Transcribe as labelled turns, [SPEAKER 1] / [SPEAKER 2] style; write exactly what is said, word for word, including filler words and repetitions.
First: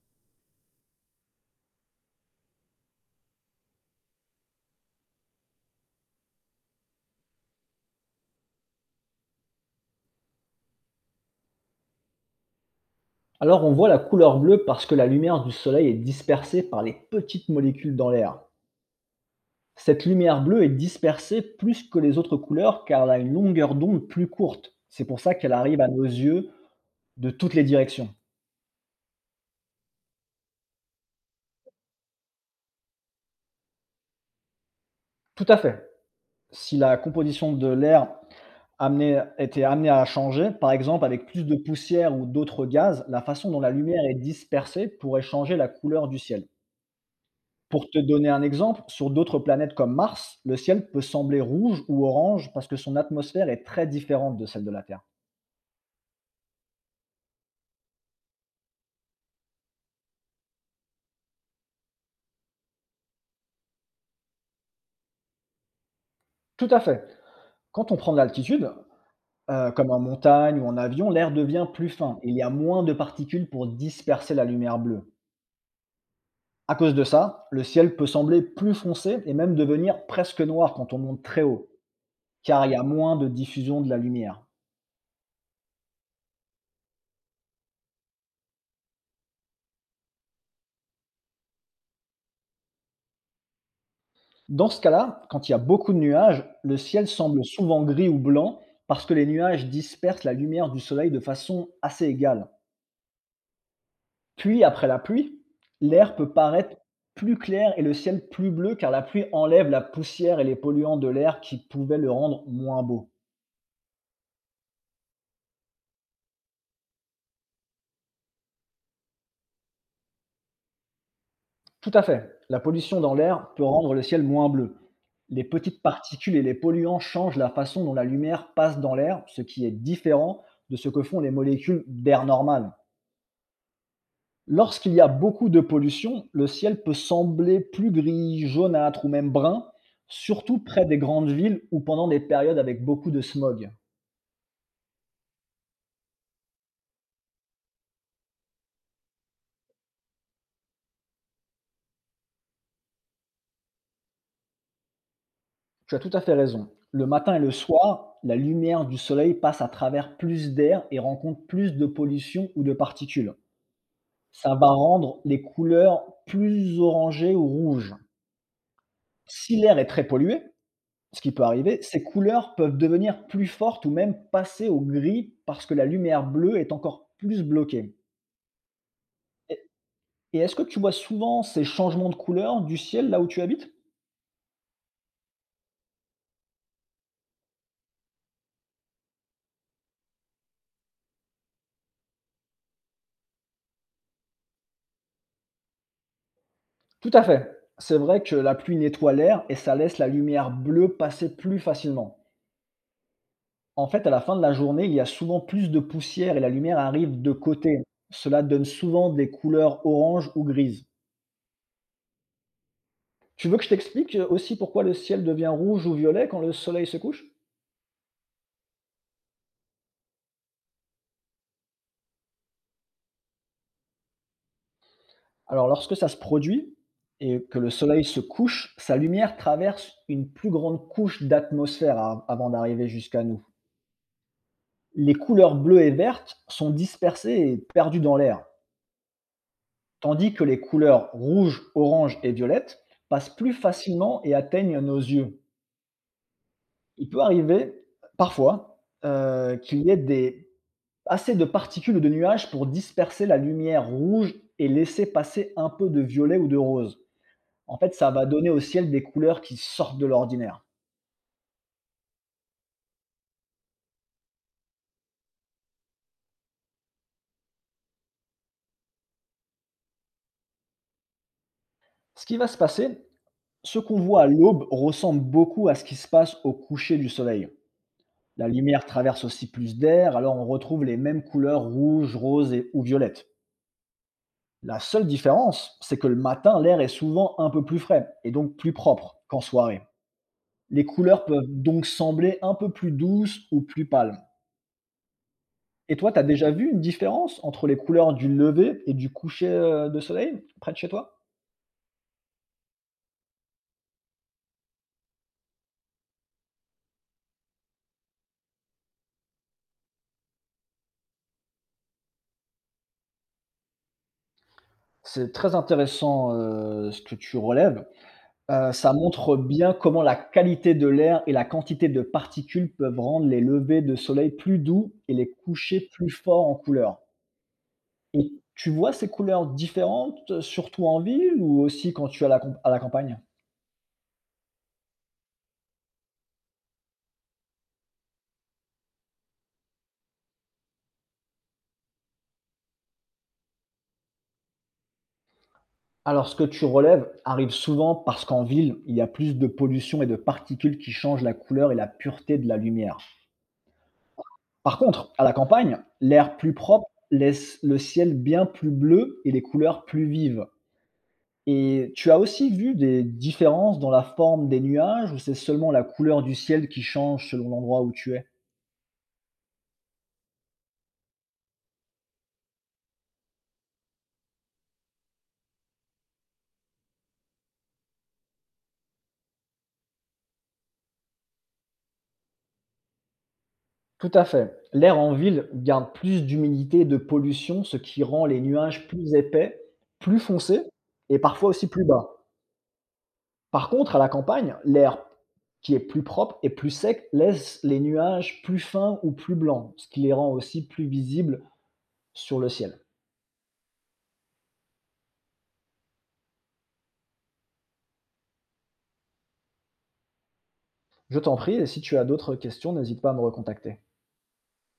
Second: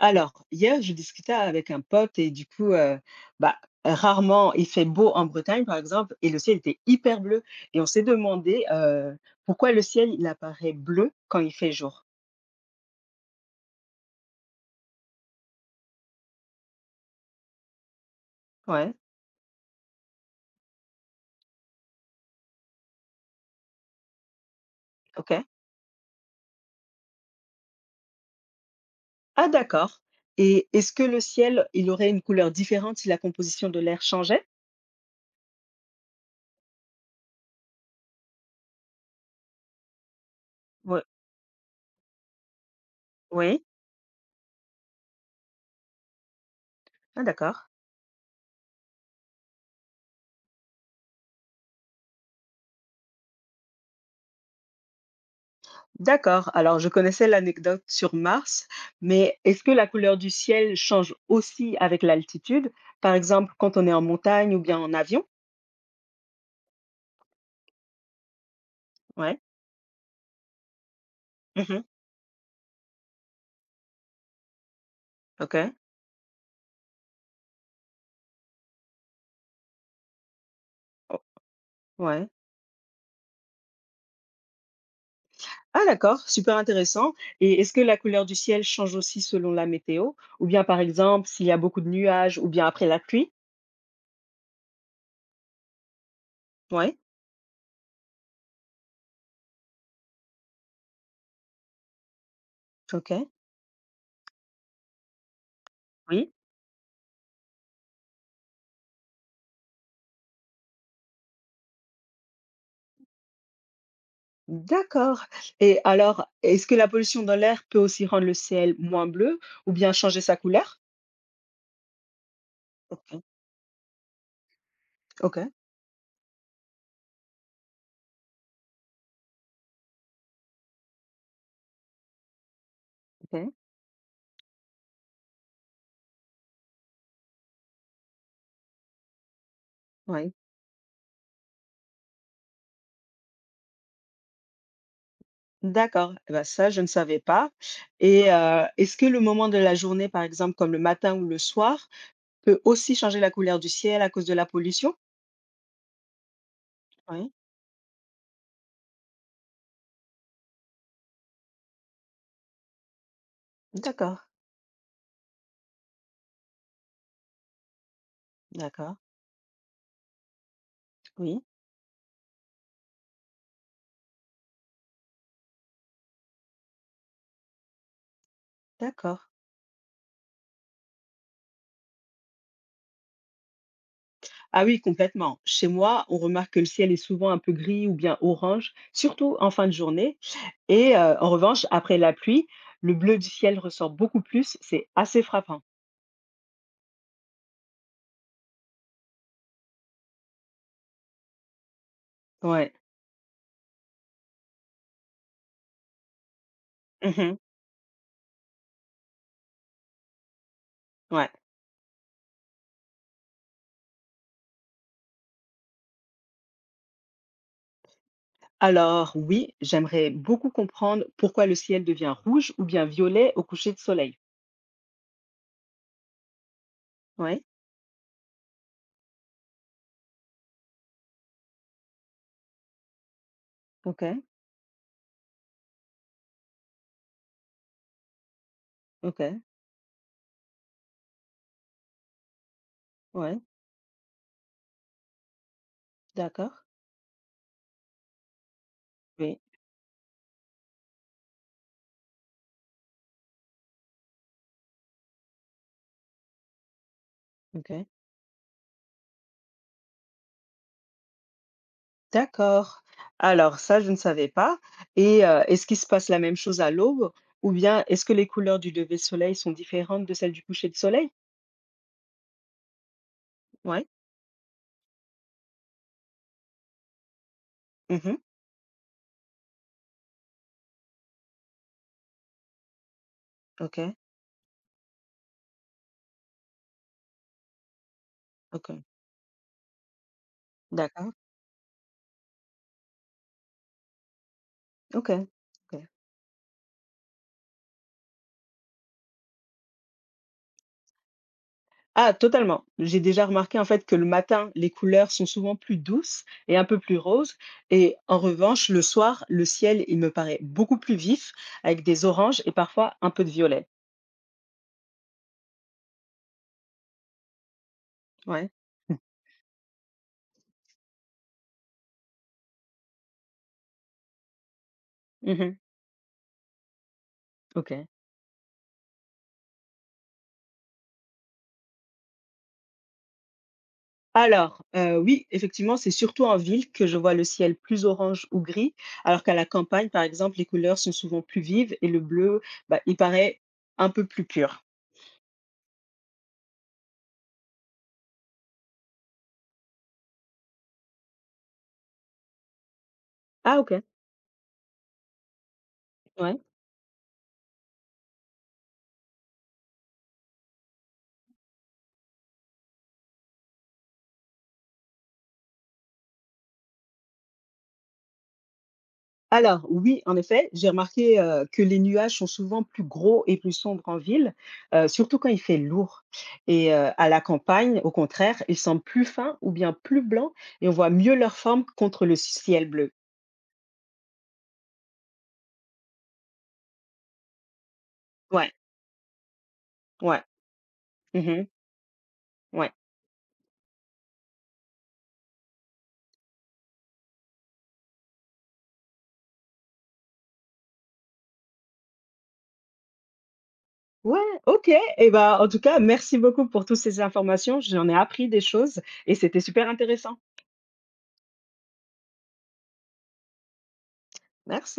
[SPEAKER 1] Alors, hier, je discutais avec un pote et du coup, euh, bah, rarement il fait beau en Bretagne, par exemple, et le ciel était hyper bleu. Et on s'est demandé euh, pourquoi le ciel il apparaît bleu quand il fait jour.
[SPEAKER 2] Alors on voit la couleur bleue parce que la lumière du soleil est dispersée par les petites molécules dans l'air.
[SPEAKER 1] Ouais,
[SPEAKER 2] Cette lumière bleue est dispersée plus que les autres couleurs car elle a une longueur d'onde plus courte. C'est pour ça
[SPEAKER 1] ok.
[SPEAKER 2] qu'elle arrive à nos yeux de toutes les directions.
[SPEAKER 1] Ah, d'accord. Et est-ce que le ciel, il aurait une couleur différente si la composition de l'air changeait?
[SPEAKER 2] Tout à fait. Si la composition de l'air amenait- était amenée à changer, par
[SPEAKER 1] Oui.
[SPEAKER 2] exemple avec plus de poussière ou d'autres gaz, la façon dont
[SPEAKER 1] Oui.
[SPEAKER 2] la lumière est dispersée pourrait changer la couleur du ciel.
[SPEAKER 1] Ah, d'accord.
[SPEAKER 2] Pour te donner un exemple, sur d'autres planètes comme Mars, le ciel peut sembler rouge ou orange parce que son atmosphère est très différente de celle de la Terre.
[SPEAKER 1] D'accord. Alors, je connaissais l'anecdote sur Mars, mais est-ce que la couleur du ciel change aussi avec l'altitude, par exemple quand on est en montagne ou bien en avion?
[SPEAKER 2] Tout à fait. Quand on prend de l'altitude,
[SPEAKER 1] Ouais.
[SPEAKER 2] euh, comme en montagne ou en avion, l'air devient
[SPEAKER 1] Mmh.
[SPEAKER 2] plus fin. Il y a moins de particules pour disperser la lumière bleue.
[SPEAKER 1] OK.
[SPEAKER 2] À cause de ça, le ciel peut sembler plus foncé et même devenir presque noir quand on
[SPEAKER 1] O
[SPEAKER 2] monte très haut,
[SPEAKER 1] ouais.
[SPEAKER 2] car il y a moins de diffusion de la lumière.
[SPEAKER 1] Ah d'accord, super intéressant, et est-ce que la couleur du ciel change aussi selon la météo? Ou bien, par exemple, s'il y a beaucoup de nuages ou bien après la pluie?
[SPEAKER 2] Dans ce cas-là, quand il y a beaucoup de nuages, le
[SPEAKER 1] Ouais.
[SPEAKER 2] ciel semble souvent gris ou blanc parce que les nuages dispersent la lumière du soleil de façon assez égale.
[SPEAKER 1] OK.
[SPEAKER 2] Puis, après la pluie, l'air
[SPEAKER 1] Oui.
[SPEAKER 2] peut paraître plus clair et le ciel plus bleu car la pluie enlève la poussière et les polluants de l'air qui pouvaient le rendre moins beau.
[SPEAKER 1] D'accord, et alors, est-ce que la pollution dans l'air peut aussi rendre le ciel moins bleu ou bien changer sa couleur?
[SPEAKER 2] Tout à fait, la pollution dans
[SPEAKER 1] OK.
[SPEAKER 2] l'air peut rendre le ciel moins bleu. Les
[SPEAKER 1] OK.
[SPEAKER 2] petites particules et les polluants changent la façon dont la lumière passe dans l'air, ce qui est différent de ce que font les molécules d'air normal.
[SPEAKER 1] OK.
[SPEAKER 2] Lorsqu'il y a beaucoup de pollution, le ciel peut sembler plus gris, jaunâtre ou même brun,
[SPEAKER 1] Oui.
[SPEAKER 2] surtout près des grandes villes ou pendant des périodes avec beaucoup de smog.
[SPEAKER 1] D'accord et bah, ça, je ne savais pas, et heu, est-ce que le moment de la journée, par exemple, comme le matin ou le soir, peut aussi changer la couleur du ciel à cause de la pollution?
[SPEAKER 2] Tu as tout à fait raison. Le
[SPEAKER 1] Oui,
[SPEAKER 2] matin et le soir, la lumière du soleil passe à travers plus d'air et rencontre plus de pollution ou de particules.
[SPEAKER 1] d'accord,
[SPEAKER 2] Ça va rendre les couleurs plus orangées ou rouges.
[SPEAKER 1] d'accord,
[SPEAKER 2] Si l'air est très pollué, ce qui
[SPEAKER 1] oui,
[SPEAKER 2] peut arriver, ces couleurs peuvent devenir plus fortes ou même passer au gris parce que la lumière bleue est encore plus bloquée.
[SPEAKER 1] d'accord.
[SPEAKER 2] Et est-ce que tu vois souvent ces changements de couleur du ciel là où tu habites?
[SPEAKER 1] Ah oui, complètement. Chez moi, on remarque que le ciel est souvent un peu gris ou bien orange, surtout en fin de journée. Et euh, en revanche, après la pluie, le bleu du ciel ressort beaucoup plus. C'est assez frappant.
[SPEAKER 2] Tout à fait. C'est vrai que la pluie nettoie l'air et ça laisse la lumière bleue passer plus facilement.
[SPEAKER 1] Ouais.
[SPEAKER 2] En fait, à la fin de la journée, il y a souvent plus de poussière et la lumière arrive de
[SPEAKER 1] Mhm,
[SPEAKER 2] côté. Cela donne souvent des couleurs orange ou grise.
[SPEAKER 1] ouais.
[SPEAKER 2] Tu veux que je t'explique euh, aussi pourquoi le ciel devient rouge ou violet quand le soleil se couche?
[SPEAKER 1] Alors oui, j'aimerais beaucoup comprendre pourquoi le ciel devient rouge ou bien violet au coucher de soleil.
[SPEAKER 2] Alors, lorsque ça se produit et
[SPEAKER 1] Oui,
[SPEAKER 2] que le soleil se couche, sa lumière traverse une plus grande couche d'atmosphère a- avant d'arriver jusqu'à nous.
[SPEAKER 1] ok,
[SPEAKER 2] Les couleurs bleues et vertes sont dispersées et perdues dans l'air,
[SPEAKER 1] ok,
[SPEAKER 2] tandis que les couleurs rouge, orange et violette passent
[SPEAKER 1] ouais,
[SPEAKER 2] plus facilement et atteignent nos yeux.
[SPEAKER 1] d'accord.
[SPEAKER 2] Il peut arriver, parfois,
[SPEAKER 1] Oui,
[SPEAKER 2] heu, qu'il y ait des assez de particules ou de nuages pour disperser la lumière rouge et laisser passer un peu de violet ou de rose.
[SPEAKER 1] ok.
[SPEAKER 2] En fait, ça va donner au ciel des couleurs qui sortent de l'ordinaire.
[SPEAKER 1] D'accord. Alors ça, je ne savais pas, et heu, est-ce qu'il se passe la même chose à l'aube ou bien est-ce que les couleurs du lever de soleil sont différentes de celles du coucher de soleil?
[SPEAKER 2] Ce qui va se passer, ce
[SPEAKER 1] Ouais.
[SPEAKER 2] qu'on voit à l'aube ressemble beaucoup à ce qui se passe au coucher du soleil.
[SPEAKER 1] Mmh.
[SPEAKER 2] La lumière traverse aussi plus d'air, alors on retrouve les mêmes couleurs rouge, rose et, ou violette.
[SPEAKER 1] OK,
[SPEAKER 2] La seule différence, c'est que le matin, l'air est souvent un peu plus frais et donc plus
[SPEAKER 1] OK.
[SPEAKER 2] propre qu'en soirée. Les
[SPEAKER 1] D'accord.
[SPEAKER 2] couleurs peuvent donc sembler un peu plus douces ou plus pâles.
[SPEAKER 1] OK, OK.
[SPEAKER 2] Et toi, tu as déjà vu une différence entre les couleurs du lever et du coucher euh, de soleil près de chez toi?
[SPEAKER 1] Ah totalement. J'ai déjà remarqué en fait que le matin, les couleurs sont souvent plus douces et un peu plus roses, et en revanche, le soir, le ciel, il me paraît beaucoup plus vif avec des oranges et parfois un peu de violet.
[SPEAKER 2] C'est très intéressant, euh, ce que tu relèves.
[SPEAKER 1] Ouais.
[SPEAKER 2] Heu, ça montre bien comment la qualité de l'air et la quantité de particules peuvent rendre les levées de soleil plus doux et les
[SPEAKER 1] Mmh.
[SPEAKER 2] couchers plus forts en couleur.
[SPEAKER 1] OK.
[SPEAKER 2] Et tu vois ces couleurs différentes, euh, surtout en ville ou aussi quand tu es à la camp à la campagne?
[SPEAKER 1] Alors, heu, oui, effectivement, c'est surtout en ville que je vois le ciel plus orange ou gris, alors qu'à la campagne, par exemple, les couleurs sont souvent plus vives et le bleu, bah, il paraît un peu plus pur.
[SPEAKER 2] Alors ce que tu relèves arrive souvent parce qu'en ville, il y a plus de pollution et de particules qui changent la couleur et la pureté de la lumière.
[SPEAKER 1] Ah OK,
[SPEAKER 2] Par contre, à la campagne, l'air
[SPEAKER 1] ouais.
[SPEAKER 2] plus propre laisse le ciel bien plus bleu et les couleurs plus vives. Et tu as aussi vu des différences dans la forme des nuages ou c'est seulement la couleur du ciel qui change selon l'endroit où tu es?
[SPEAKER 1] Alors oui, en effet, j'ai remarqué, heu, que les nuages sont souvent plus gros et plus sombres en ville, heu, surtout quand il fait lourd, et heu, à la campagne, au contraire, ils semblent plus fins ou bien plus blancs et on voit mieux leur forme contre le ciel bleu.
[SPEAKER 2] Tout à fait. L'air en ville garde plus d'humidité et de pollution, ce qui rend les
[SPEAKER 1] Ouais,
[SPEAKER 2] nuages plus épais, plus
[SPEAKER 1] ouais.
[SPEAKER 2] foncés et
[SPEAKER 1] Mmh.
[SPEAKER 2] parfois aussi plus bas.
[SPEAKER 1] Ouais.
[SPEAKER 2] Par contre, à la campagne, l'air qui est plus propre et plus sec laisse les nuages plus fins ou plus blancs, ce qui les rend aussi plus visibles sur le ciel.
[SPEAKER 1] Ouais, OK, et ben, en tout cas, merci beaucoup pour toutes ces informations. J'en ai appris des choses et c'était super intéressant.
[SPEAKER 2] Je t'en prie, et si tu as d'autres questions, n'hésite pas à me recontacter.
[SPEAKER 1] Merci.